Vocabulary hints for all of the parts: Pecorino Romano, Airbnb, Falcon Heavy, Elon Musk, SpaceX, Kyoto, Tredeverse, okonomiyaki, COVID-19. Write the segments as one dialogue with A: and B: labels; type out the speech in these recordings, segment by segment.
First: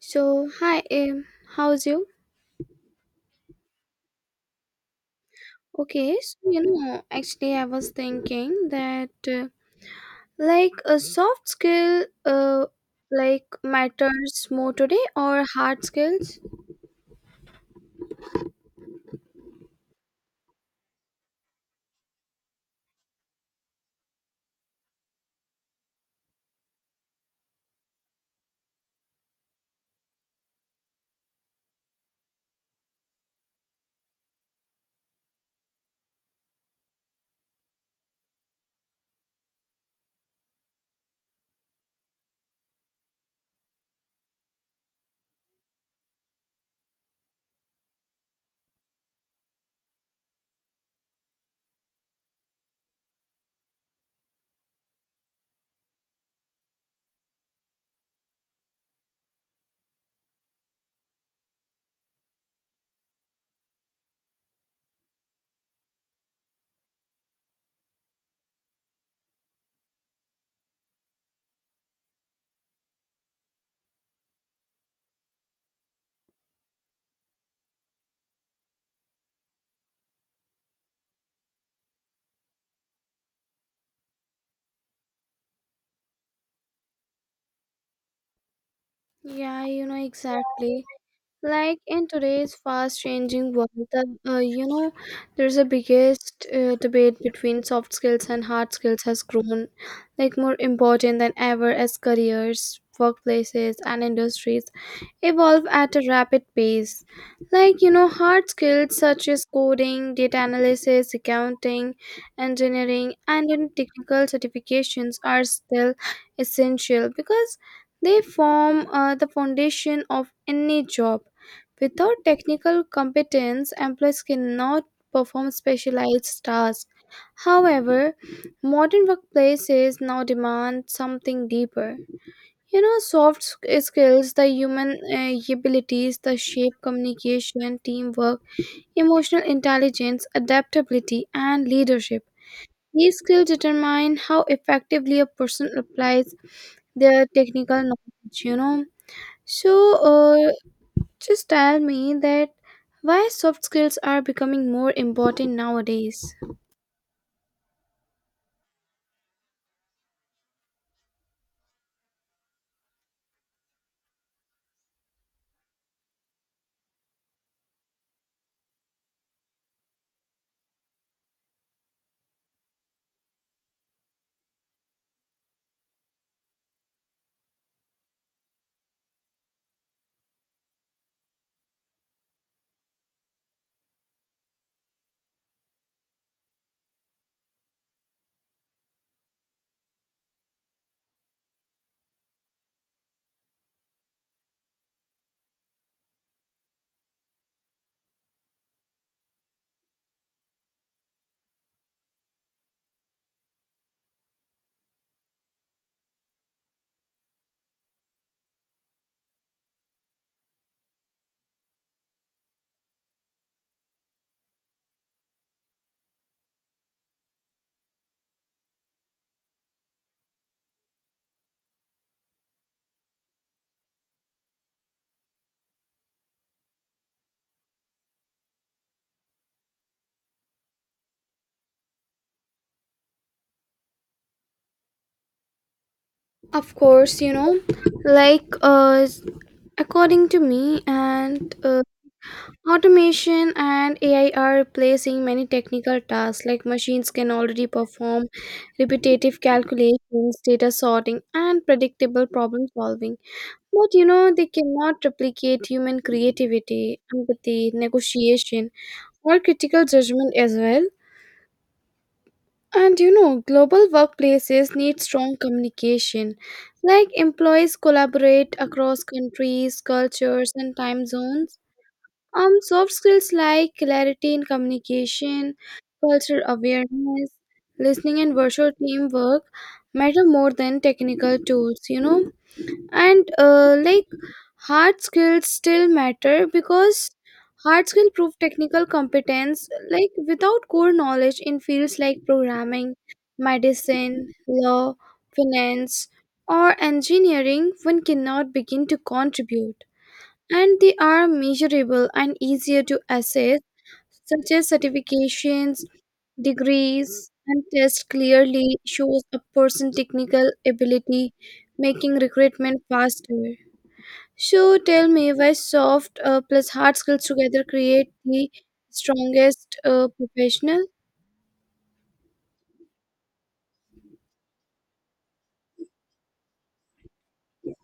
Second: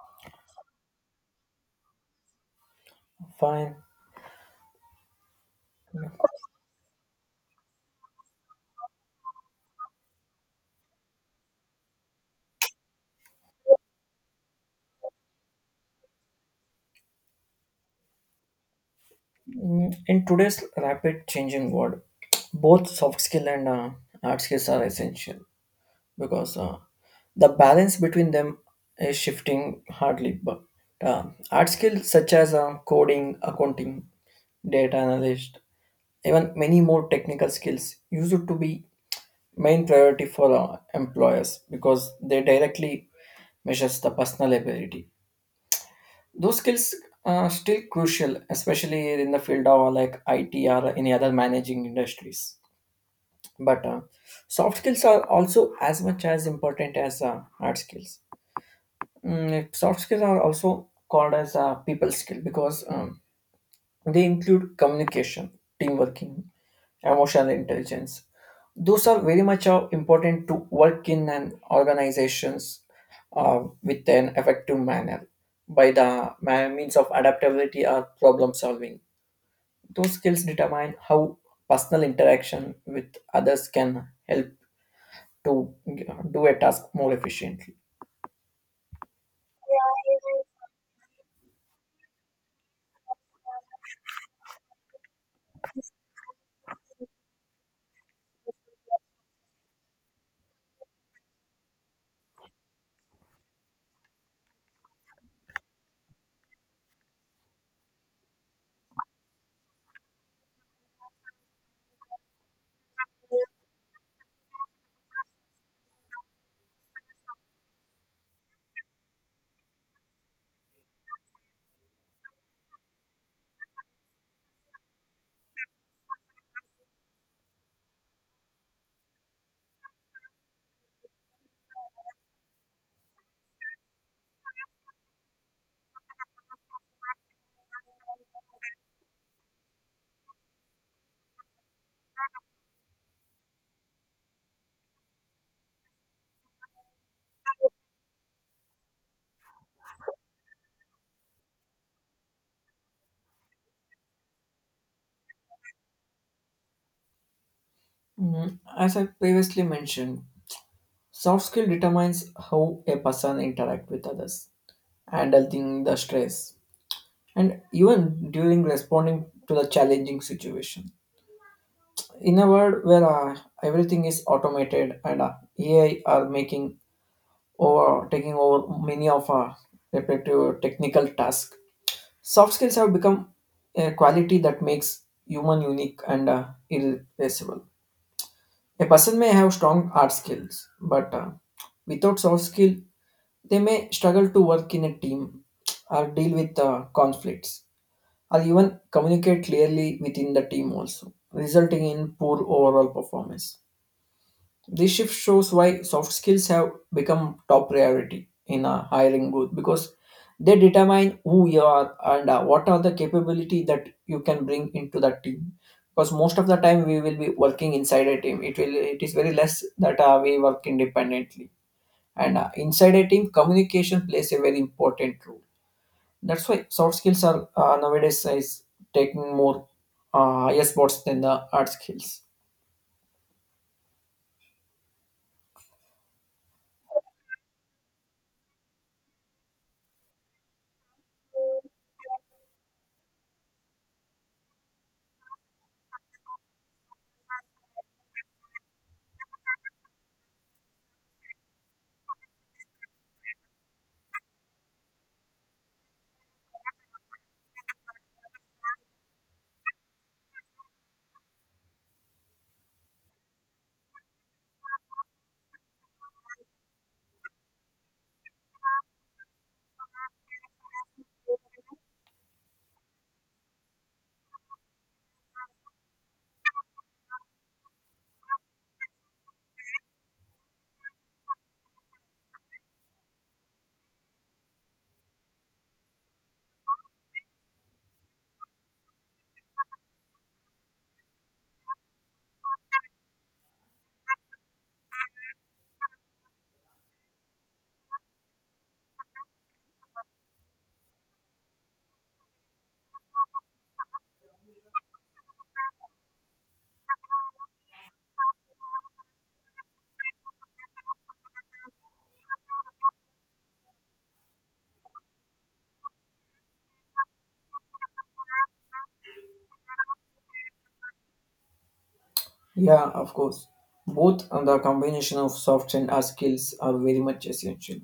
A: So, hi, how's you?
B: Fine.
A: Okay, so you know, actually, I was thinking that like a soft skill, like matters more today or hard skills?
B: In today's rapid changing world, both soft skill and hard skills are essential because the balance between them is shifting hardly. But uh, hard skills such as coding, accounting, data analyst, even many more technical skills used to be main priority for employers because they directly measures the personal ability those skills are still crucial especially in the field of like it or any other managing industries but soft skills are also as much as important as hard skills. Soft skills are also called as a people skill because they include communication, teamwork, emotional intelligence. Those are very much important to work in an organizations with an effective manner by the means of adaptability or problem solving. Those skills determine how personal interaction with others can help to do a task more efficiently.
A: Yeah, you know, exactly. Like in today's fast changing world, there's a biggest debate between soft skills and hard skills has grown like more important than ever as careers, workplaces, and industries evolve at a rapid pace. Like, you know, hard skills such as coding, data analysis, accounting, engineering, and you know, technical certifications are still essential because they form the foundation of any job. Without technical competence, employees cannot perform specialized tasks. However, modern workplaces now demand something deeper, you know, skills, the human abilities, the shape, communication, teamwork, emotional intelligence, adaptability, and leadership. These skills determine how effectively a person applies their technical knowledge, you know. So uh, just tell me that why soft skills are becoming more important nowadays.
B: As I previously mentioned, soft skill determines how a person interact with others, handling the stress, and even during responding to the challenging situation. In a world where everything is automated and AI are making over taking over many of our repetitive technical tasks, soft skills have become a quality that makes human unique and irreplaceable. A person may have strong art skills, but without soft skill, they may struggle to work in a team or deal with conflicts, or even communicate clearly within the team also, resulting in poor overall performance. This shift shows why soft skills have become top priority in a hiring booth because they determine who you are and what are the capability that you can bring into that team. Because most of the time we will be working inside a team. It will it is very less that we work independently. And inside a team, communication plays a very important role, that's why soft skills are nowadays is taking more higher spots than the hard skills.
A: Of course, you know, like according to me and automation and AI are replacing many technical tasks, like machines can already perform repetitive calculations, data sorting, and predictable problem solving. But you know, they cannot replicate human creativity, empathy, negotiation, or critical judgment as well. And you know, global workplaces need strong communication, like employees collaborate across countries, cultures, and time zones. Soft skills like clarity in communication, cultural awareness, listening, and virtual teamwork matter more than technical tools, you know. And like hard skills still matter because hard skill prove technical competence. Like without core knowledge in fields like programming, medicine, law, finance, or engineering, one cannot begin to contribute, and they are measurable and easier to assess, such as certifications, degrees, and tests clearly shows a person's technical ability, making recruitment faster. So tell me why soft plus hard skills together create the strongest professional?
B: Yeah, of course. Both and the combination of soft and hard skills are very much essential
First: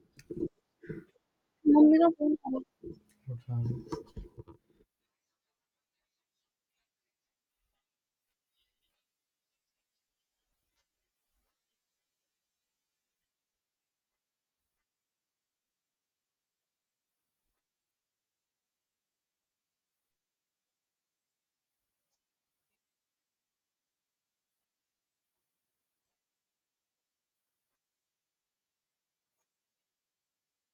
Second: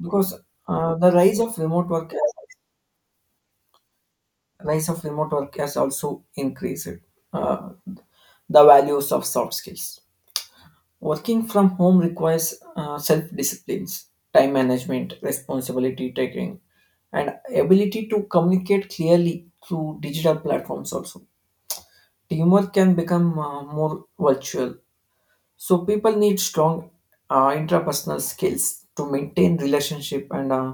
B: because the rise of remote work has, rise of remote work has also increased uh, the values of soft skills. Working from home requires self disciplines, time management, responsibility taking, and ability to communicate clearly through digital platforms also. Teamwork can become more virtual. So people need strong interpersonal skills to maintain relationship and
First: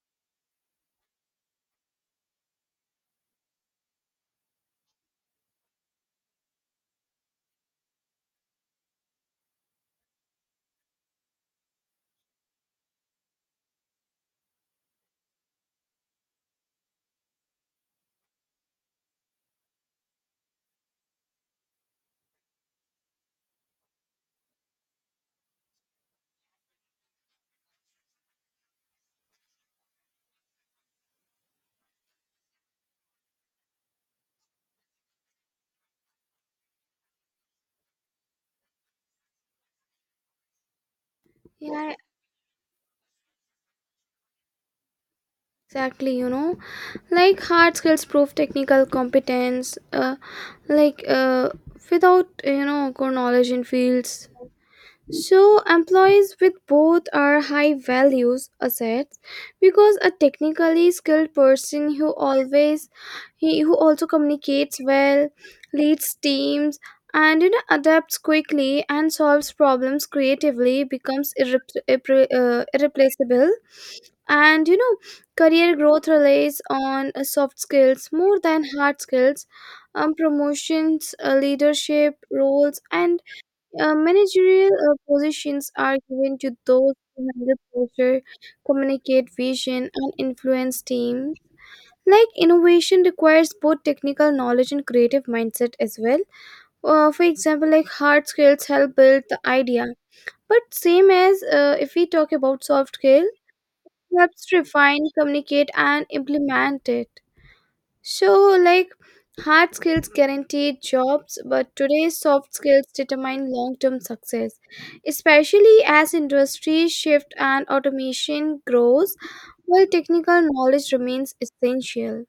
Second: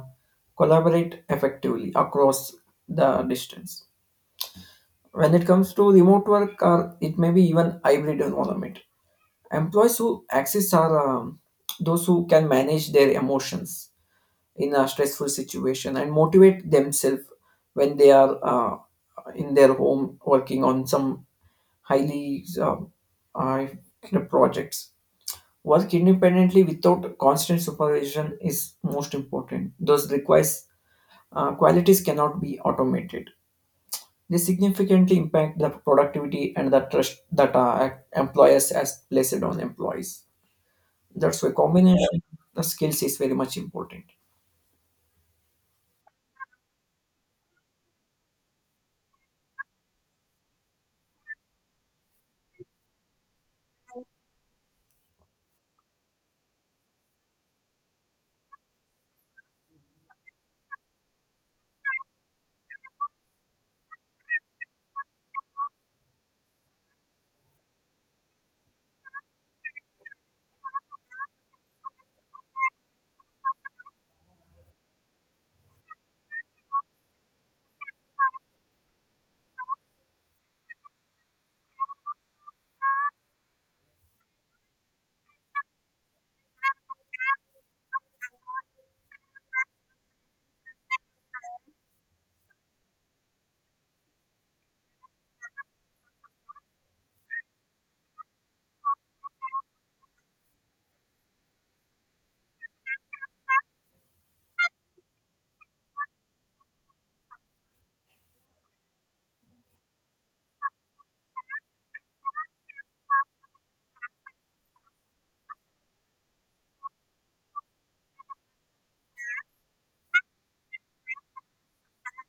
B: collaborate effectively across the distance. When it comes to remote work, or it may be even hybrid environment, employees who access are those who can manage their emotions in a stressful situation and motivate themselves when they are in their home working on some highly uh, projects. Work independently without constant supervision is most important. Those requires qualities cannot be automated. They significantly impact the productivity and the trust that employers has placed on employees. That's why
A: Yeah,
B: combination of skills is very much important.
A: exactly. You know, like hard skills prove technical competence, like without you know core knowledge in fields. So, employees with both are high values assets because a technically skilled person who always he who also communicates well, leads teams, and you know, adapts quickly and solves problems creatively becomes irreplaceable. And you know, career growth relies on soft skills more than hard skills, promotions, leadership roles, and managerial positions are given to those who handle pressure, communicate vision, and influence teams. Like innovation requires both technical knowledge and creative mindset as well. For example, like hard skills help build the idea, but same as if we talk about soft skill, helps refine, communicate, and implement it. So, like, hard skills guaranteed jobs, but today's soft skills determine long term success, especially as industries shift and automation grows, while technical knowledge remains essential.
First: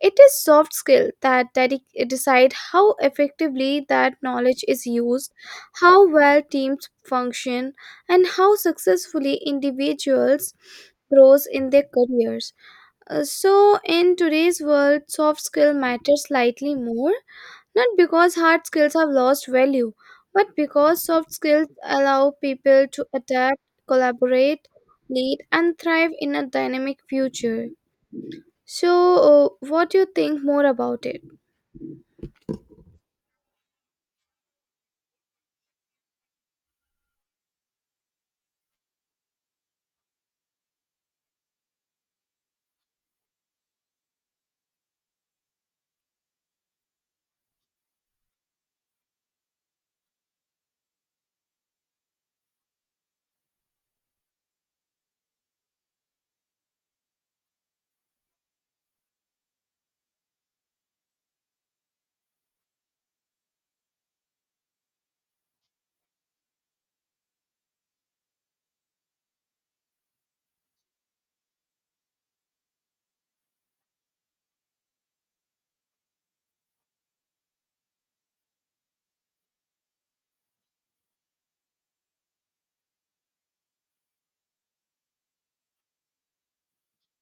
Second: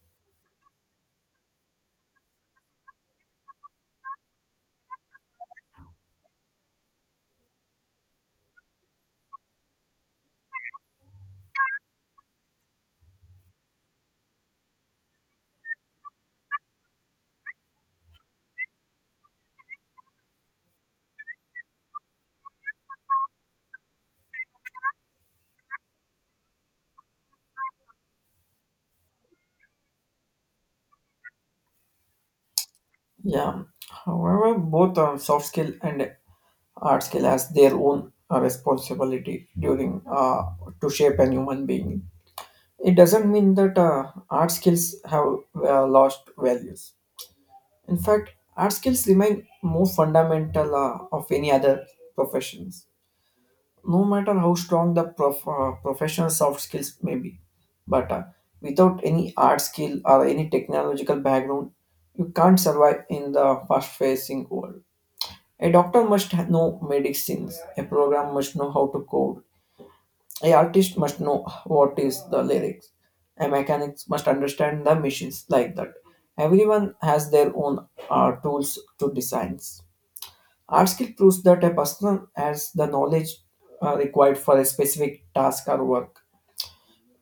A: It is soft skill that decide how effectively that knowledge is used, how well teams function, and how successfully individuals grows in their careers. So in today's world soft skill matters slightly more, not because hard skills have lost value but because soft skills allow people to adapt, collaborate, lead, and thrive in a dynamic future. So what do you think more about it?
B: Yeah. However, both soft skill and hard skill has their own responsibility during to shape a human being. It doesn't mean that art skills have lost values. In fact, art skills remain more fundamental of any other professions, no matter how strong the professional soft skills may be. But without any art skill or any technological background, you can't survive in the fast facing world. A doctor must know medicines, a program must know how to code, a artist must know what is the lyrics, a mechanic must understand the machines like that. Everyone has their own tools to design. Art skill proves that a person has the knowledge required for a specific task or work.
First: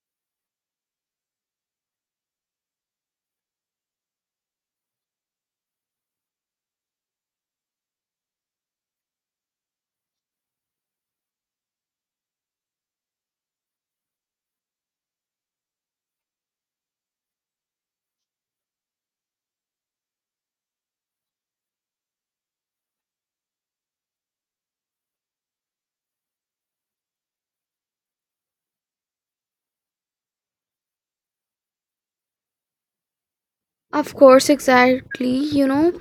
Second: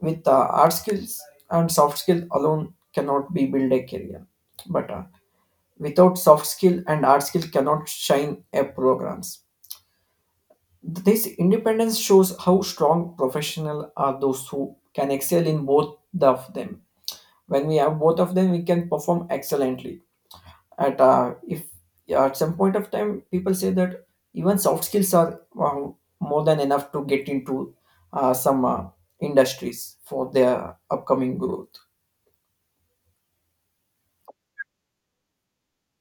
B: With art skills and soft skill alone cannot be build a career, but without soft skill and art skill cannot shine a programs. This independence shows how strong professional are those who can excel in both of them. When we have both of them, we can perform excellently. At if Yeah, at some point of time people say that even soft skills are more than enough to get into some industries for their upcoming growth.
A: Of course, exactly, you know.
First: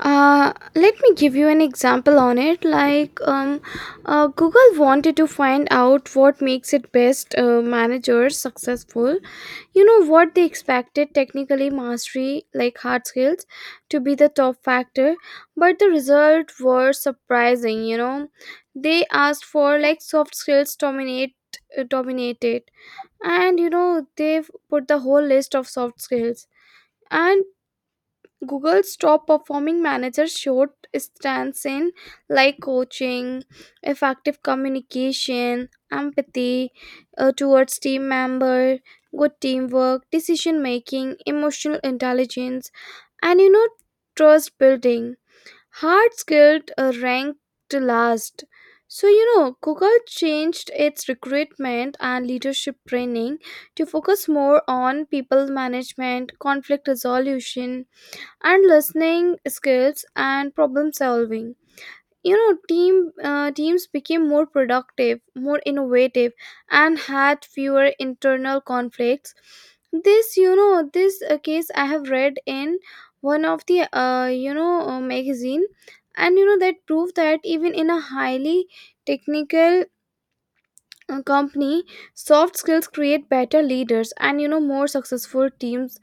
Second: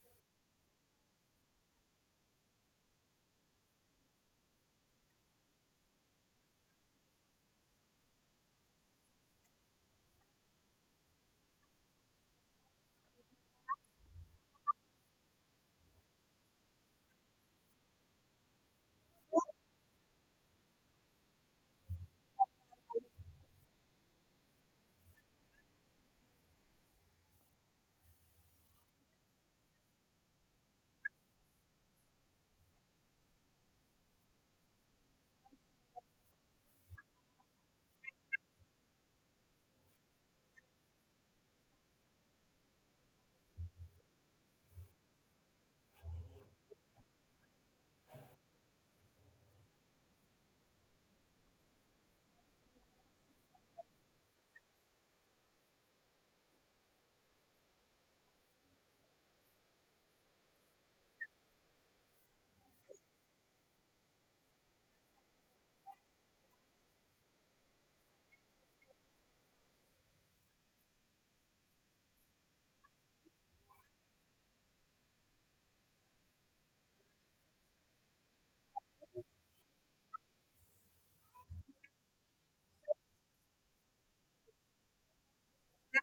A: Let me give you an example on it, like Google wanted to find out what makes its best managers successful. You know what, they expected technically mastery like hard skills to be the top factor, but the result were surprising, you know. They asked for like soft skills dominated, and you know they've put the whole list of soft skills. And Google's top performing managers showed strengths in, like, coaching, effective communication, empathy towards team member, good teamwork, decision making, emotional intelligence, and you know, trust building. Hard skilled ranked last. So you know Google changed its recruitment and leadership training to focus more on people management, conflict resolution, and listening skills and problem solving. You know teams became more productive, more innovative, and had fewer internal conflicts. This, you know, this case I have read in one of the magazine, and you know that proved that even in a highly technical company soft skills create better leaders and, you know, more successful teams.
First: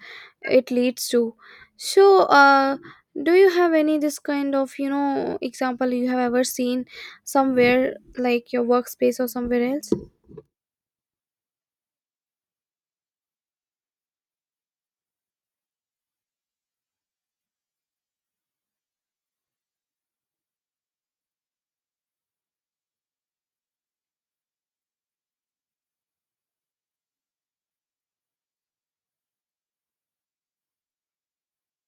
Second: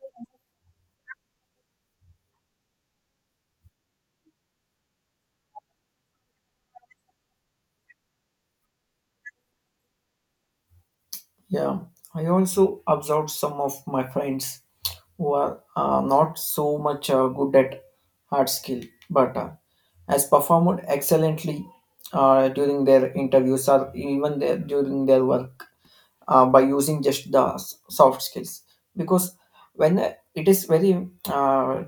A: It leads to, so do you have any this kind of, you know, example you have ever seen somewhere like your workspace or somewhere else?
B: Yeah, I also observed some of my friends who are not so much good at hard skill but has performed excellently during their interviews or even during their work by using just the soft skills because when it is very uh,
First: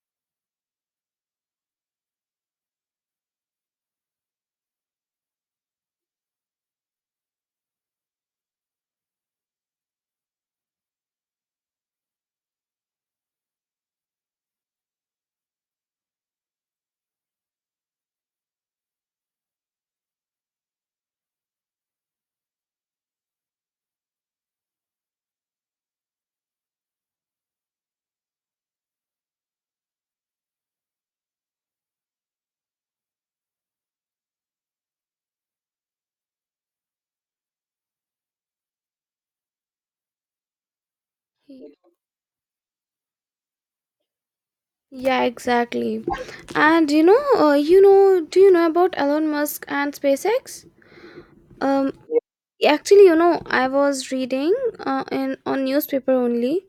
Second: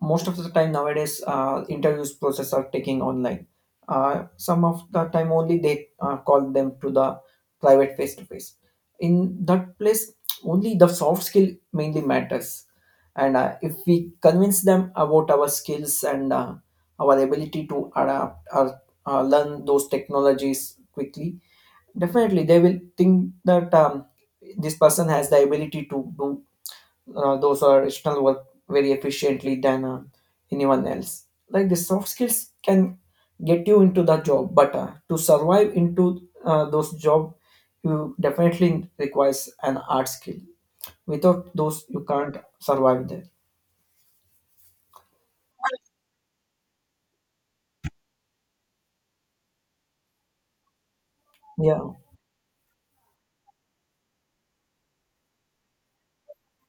B: most of the time nowadays interviews process are taking online. Some of the time only they call them to the private face to face. In that place only the soft skill mainly matters, and if we convince them about our skills and our ability to adapt or learn those technologies quickly, definitely they will think that this person has the ability to do those or additional work very efficiently than anyone else. Like the soft skills can get you into the job, but to survive into those job you definitely requires an art skill. Without those you can't survive there.
A: Yeah, exactly. And you know, do you know about Elon Musk and SpaceX?
B: Yeah,
A: Um, actually, you know, I was reading in on newspaper only.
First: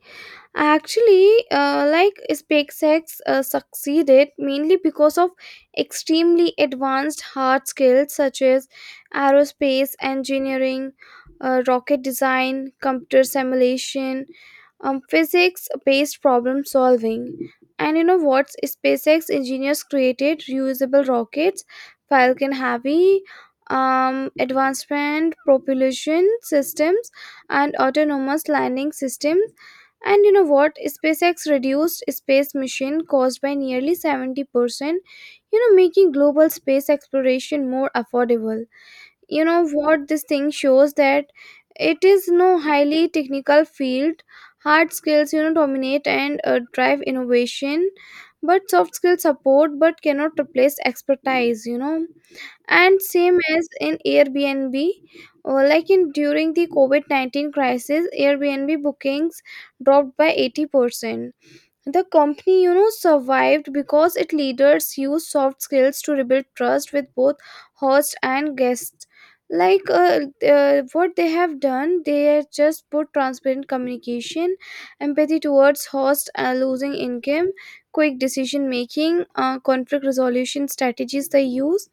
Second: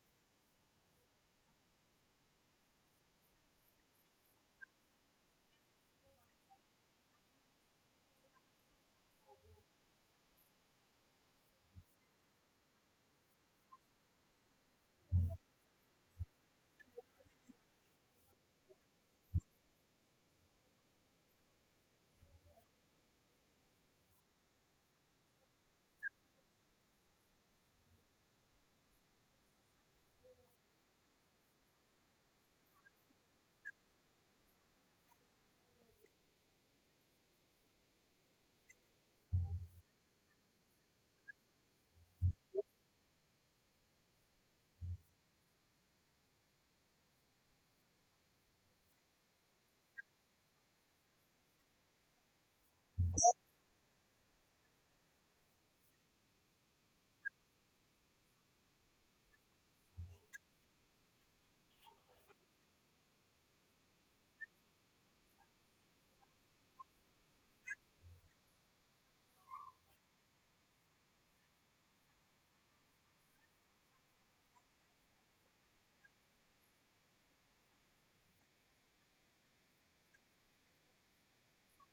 A: Actually, like SpaceX succeeded mainly because of extremely advanced hard skills such as aerospace engineering, rocket design, computer simulation, physics based problem solving. And you know what? SpaceX engineers created reusable rockets, Falcon Heavy, advancement propulsion systems, and autonomous landing systems. And you know what? SpaceX reduced space mission cost by nearly 70%, you know, making global space exploration more affordable. You know what this thing shows that it is no highly technical field hard skills, you know, dominate and drive innovation, but soft skills support but cannot replace expertise, you know. And same as in Airbnb, like in during the covid-19 crisis Airbnb bookings dropped by 80%. The company, you know, survived because its leaders used soft skills to rebuild trust with both host and guests. Like what they have done, they have just put transparent communication, empathy towards host losing income, quick decision making, conflict resolution strategies they use.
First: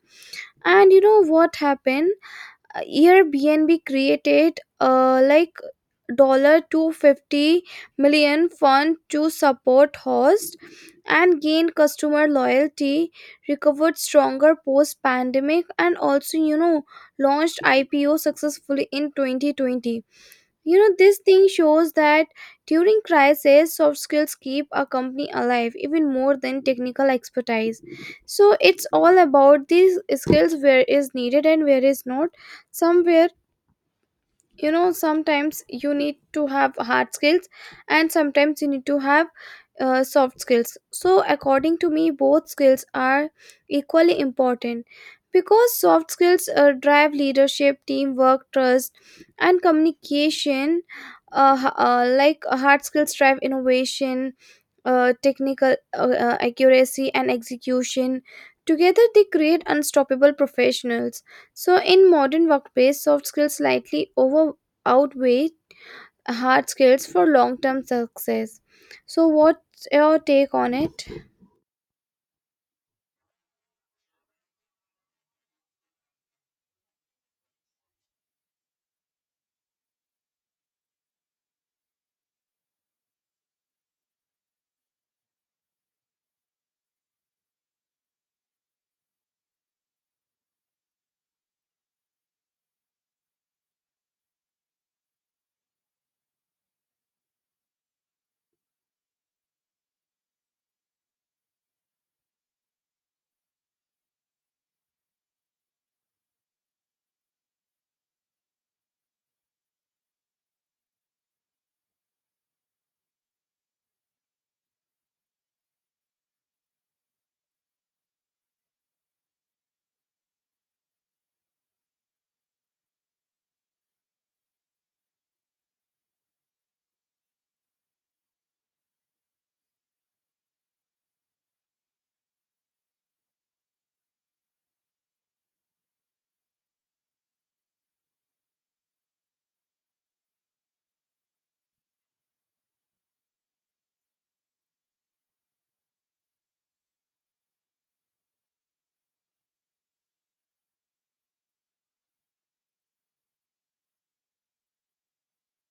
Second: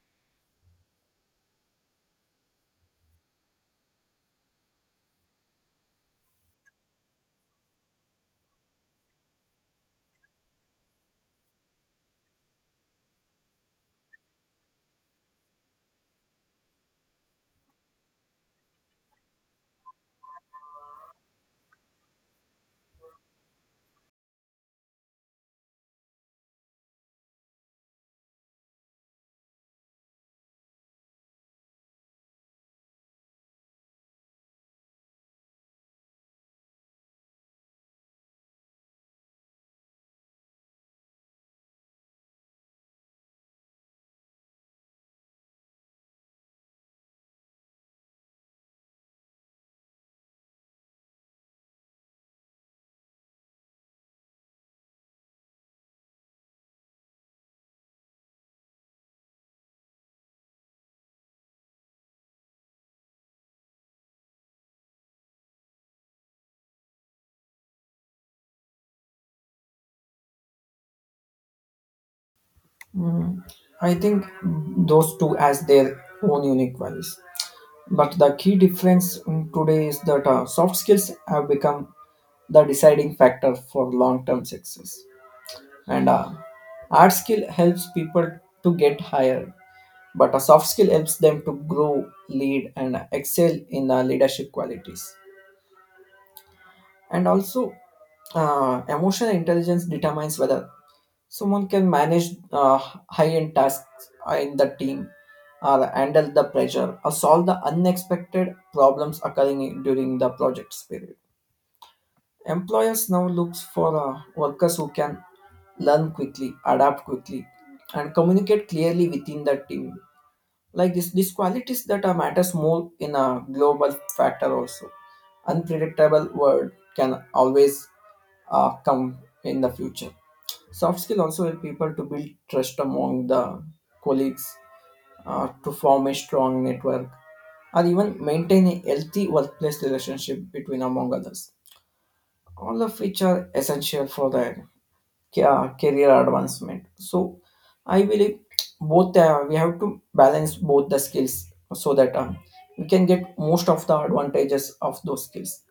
A: And you know what happened? Airbnb created like $250 fund to support host and gain customer loyalty, recovered stronger post pandemic, and also, you know, launched IPO successfully in 2020. You know, this thing shows that during crisis, soft skills keep a company alive even more than technical expertise. So it's all about these skills where is needed and where is not. Somewhere, you know, sometimes you need to have hard skills and sometimes you need to have soft skills. So according to me both skills are equally important because soft skills drive leadership, teamwork, trust, and communication. Like hard skills drive innovation, technical accuracy and execution. Together they create unstoppable professionals. So in modern workplace, soft skills slightly over outweigh hard skills for long-term success. So what's your take on it?
B: I think those two as their own unique values, but the key difference in today is that soft skills have become the deciding factor for long term success. And hard skill helps people to get higher, but a soft skill helps them to grow, lead, and excel in leadership qualities. And also, emotional intelligence determines whether someone can manage high end tasks in the team or handle the pressure or solve the unexpected problems occurring during the project period. Employers now looks for workers who can learn quickly, adapt quickly, and communicate clearly within the team. Like this, these qualities that are matters more in a global factor also. Unpredictable world can always come in the future. Soft skill also help people to build trust among the colleagues, to form a strong network, or even maintain a healthy workplace relationship between among others, all of which are essential for their career advancement. So I believe both we have to balance both the skills so that we can get most of the advantages of those skills.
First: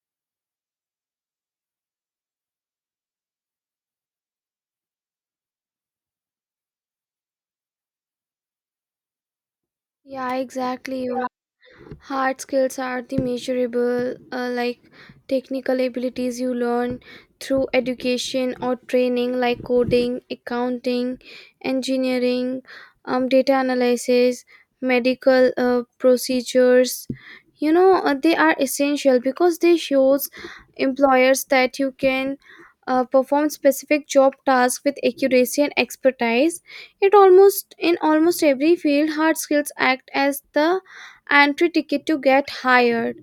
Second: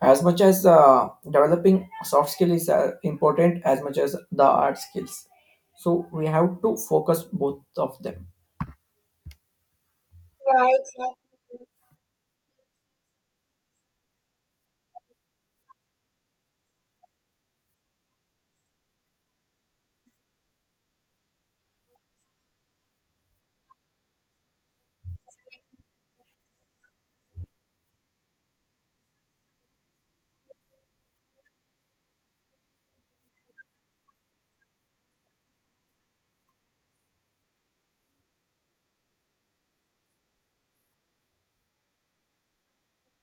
B: As much as developing soft skill is important, as much as the hard skills. So we have to focus both of them.
A: Yeah, exactly. You. Hard skills are the measurable, like technical abilities you learn through education or training, like coding, accounting, engineering, data analysis, medical procedures. You know, they are essential because they shows employers that you can perform specific job tasks with accuracy and expertise. It almost in almost every field, hard skills act as the entry ticket to get hired.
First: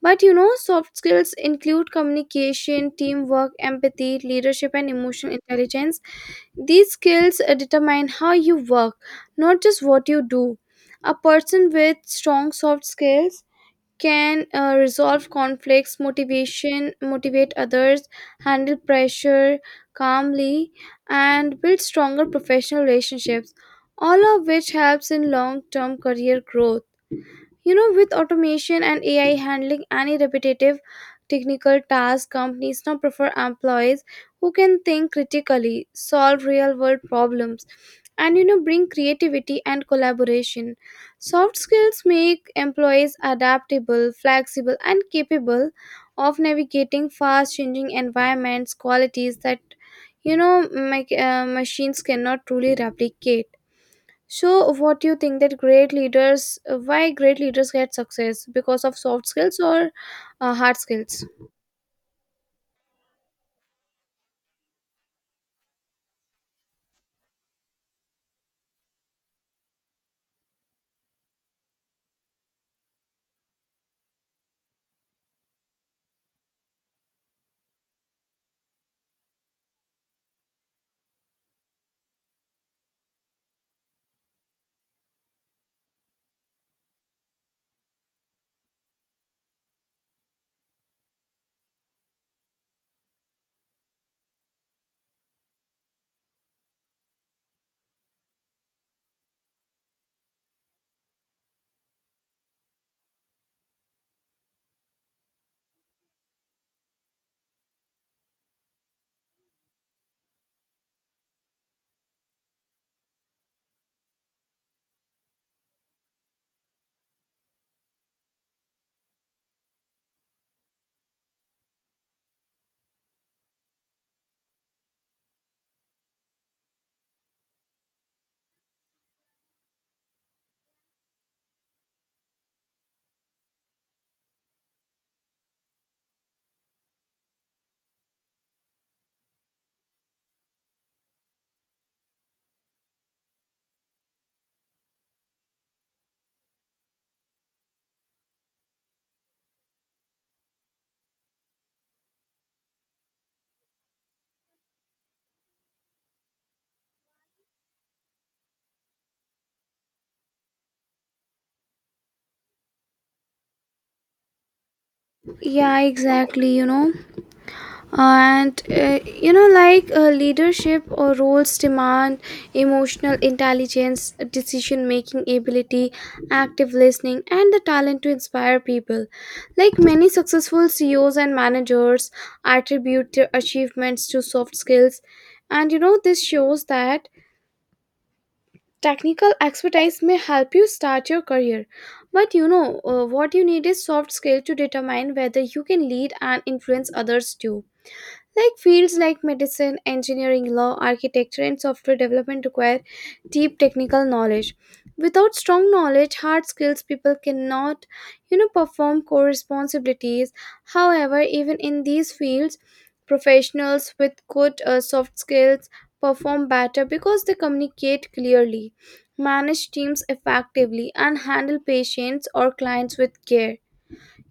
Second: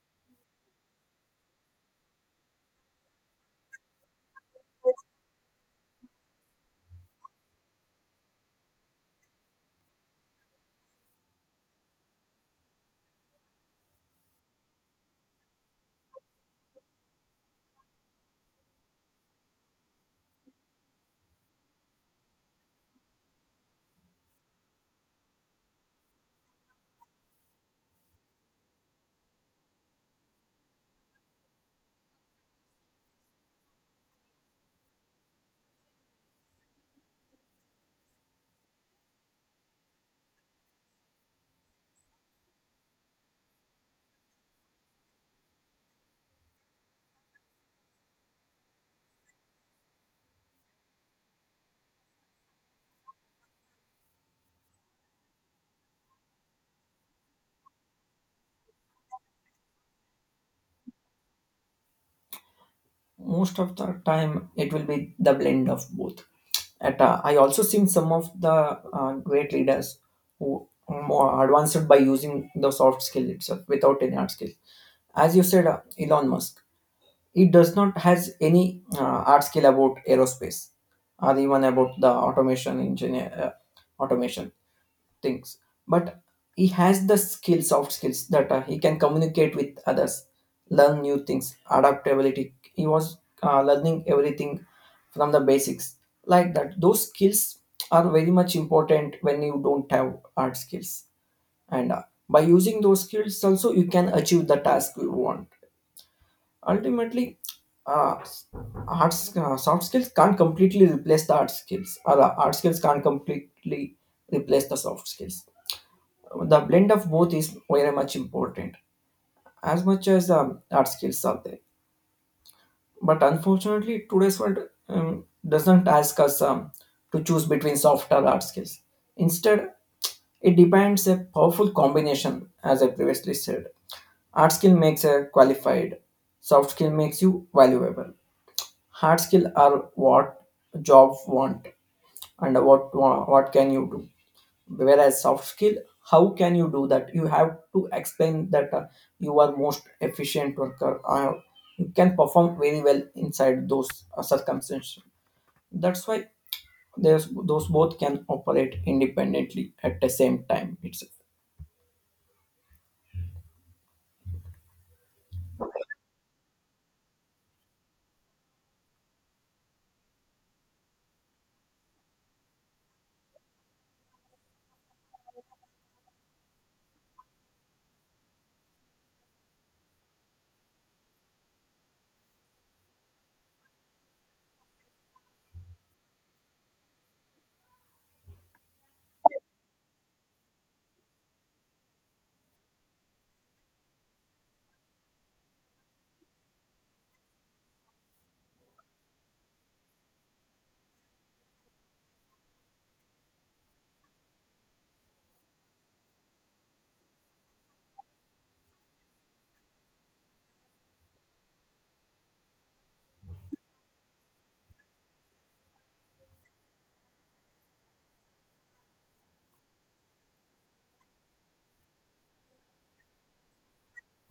A: But you know, soft skills include communication, teamwork, empathy, leadership, and emotional intelligence. These skills determine how you work, not just what you do. A person with strong soft skills can resolve conflicts, motivate others, handle pressure calmly, and build stronger professional relationships. All of which helps in long-term career growth. You know, with automation and AI handling any repetitive technical task, companies now prefer employees who can think critically, solve real world problems, and you know, bring creativity and collaboration. Soft skills make employees adaptable, flexible, and capable of navigating fast changing environments, qualities that, you know, machines cannot truly replicate. So, what do you think that great leaders, why great leaders get success? Because of soft skills or hard skills?
B: Most of the time, it will be the blend of both. At I also seen some of the great leaders who are more advanced by using the soft skill itself without any hard skill. As you said, Elon Musk, he does not has any hard skill about aerospace or even about the automation engineer, automation things, but he has the skills soft skills that he can communicate with others, learn new things, adaptability. He was learning everything from the basics. Like that, those skills are very much important when you don't have hard skills. And by using those skills also you can achieve the task you want ultimately. uh, Soft skills can't completely replace the hard skills, or hard skills can't completely replace the soft skills. The blend of both is very much important, as much as the art skills are there. But unfortunately today's world doesn't ask us to choose between soft or hard skills. Instead, it depends a powerful combination. As I previously said, art skill makes a qualified, soft skill makes you valuable. Hard skill are what job want, and what can you do, whereas soft skill, how can you do that. You have to explain that you are most efficient worker, you can perform very well inside those circumstances. That's why there's those both can operate independently at the same time itself.
A: Yeah, exactly. You know, and you know, like leadership or roles demand emotional intelligence, decision making ability, active listening, and the talent to inspire people. Like many successful CEOs and managers attribute their achievements to soft skills, and you know, this shows that technical expertise may help you start your career, but you know what you need is soft skill to determine whether you can lead and influence others too. Like fields like medicine, engineering, law, architecture, and software development require deep technical knowledge. Without strong knowledge, hard skills, people cannot, you know, perform core responsibilities. However, even in these fields, professionals with good soft skills perform better because they communicate clearly, manage teams effectively, and handle patients or clients with care.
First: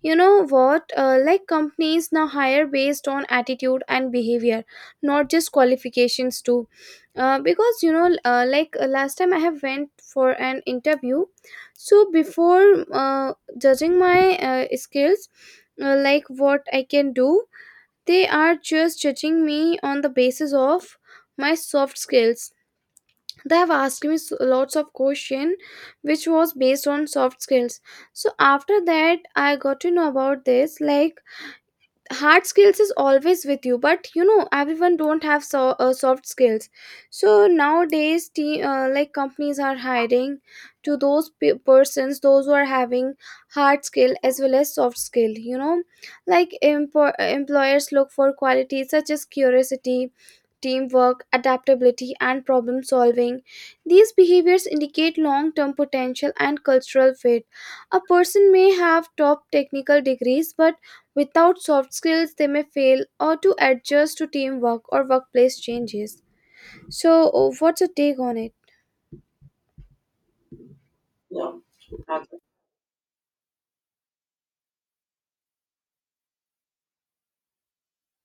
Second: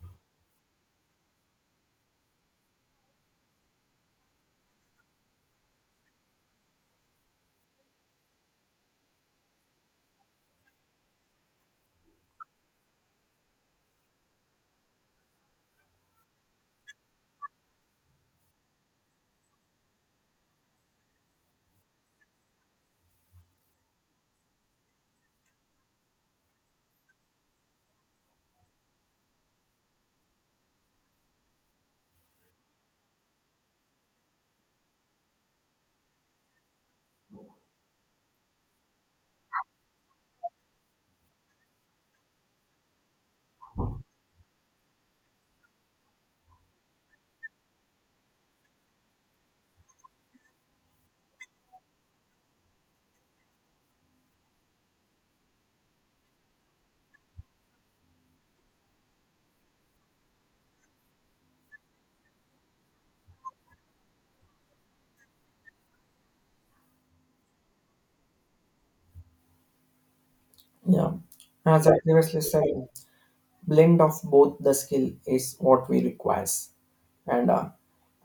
A: You know what? Like companies now hire based on attitude and behavior, not just qualifications too. Because you know, like last time I have went for an interview, so before judging my skills, like what I can do, they are just judging me on the basis of my soft skills. They have asked me lots of question which was based on soft skills. So after that I got to know about this, like hard skills is always with you, but you know everyone don't have so, soft skills. So nowadays like companies are hiring to those persons those who are having hard skill as well as soft skill, you know. Like employers look for qualities such as curiosity, teamwork, adaptability, and problem solving. These behaviors indicate long term potential and cultural fit. A person may have top technical degrees, but without soft skills, they may fail or to adjust to teamwork or workplace changes. So, what's your take on it?
B: Yeah, as I previously said, blend of both the skill is what we requires. And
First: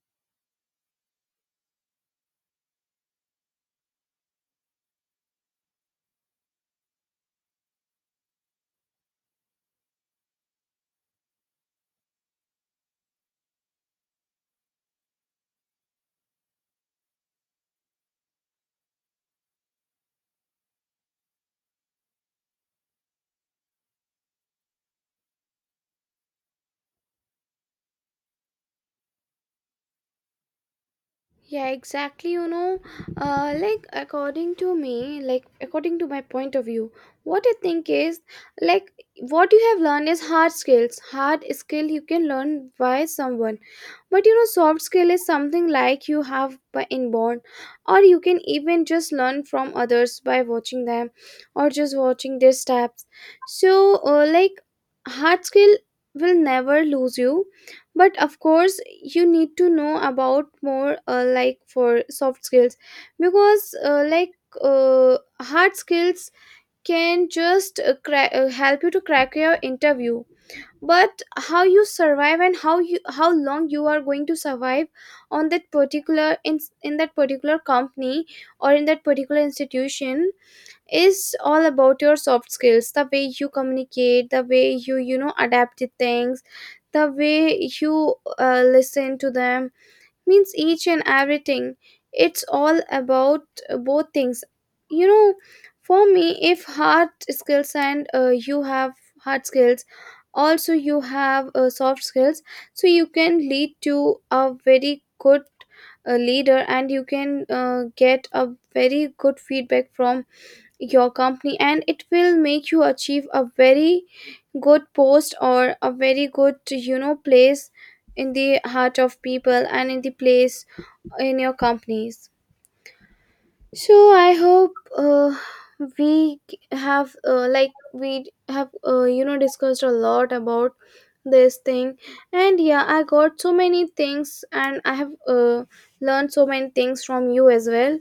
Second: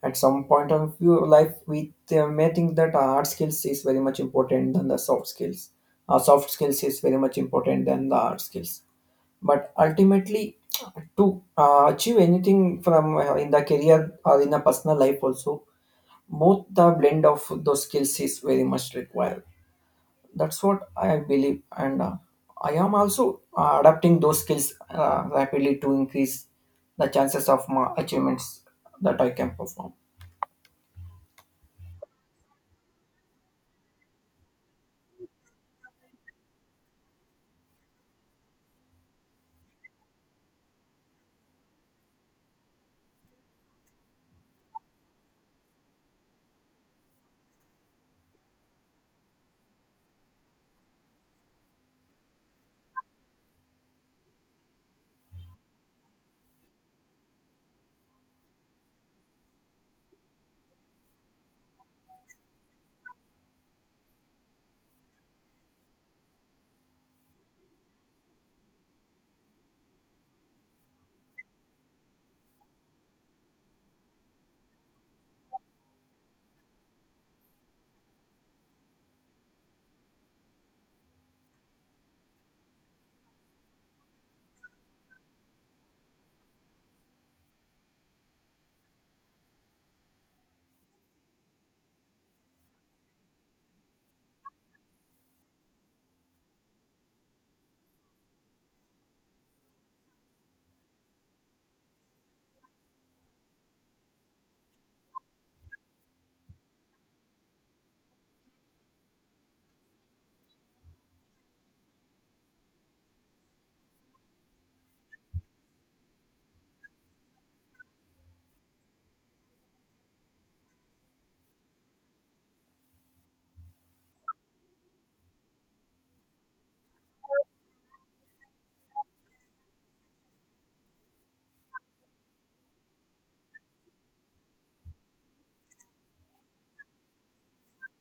B: at some point of your life we may think that hard skills is very much important than the soft skills, soft skills is very much important than the hard skills. But ultimately, to achieve anything from in the career or in a personal life also, both the blend of those skills is very much required. That's what I believe, and I am also adapting those skills rapidly to increase the chances of my achievements that I can perform.
A: Yeah, exactly. You know, like according to me, like according to my point of view, what I think is, like, what you have learned is hard skills. Hard skill you can learn by someone, but you know, soft skill is something like you have by inborn, or you can even just learn from others by watching them, or just watching their steps. So, like hard skill will never lose you, but of course you need to know about more like for soft skills, because like hard skills can just help you to crack your interview, but how you survive and how you how long you are going to survive on that particular in that particular company or in that particular institution is all about your soft skills, the way you communicate, the way you you know adapt to things, the way you listen to them, means each and everything. It's all about both things, you know. For me, if hard skills and you have hard skills, also you have soft skills, so you can lead to a very good leader and you can get a very good feedback from your company, and it will make you achieve a very good post or a very good, you know, place in the heart of people and in the place in your companies. So I hope we have like we have you know discussed a lot about this thing, and yeah I got so many things and I have learned so many things from you as well.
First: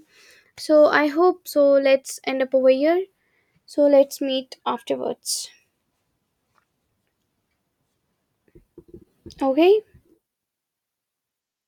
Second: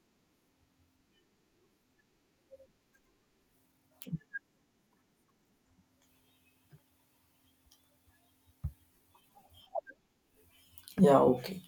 A: So I hope so, let's end up over here. So let's meet afterwards. Okay?
B: Yeah, okay.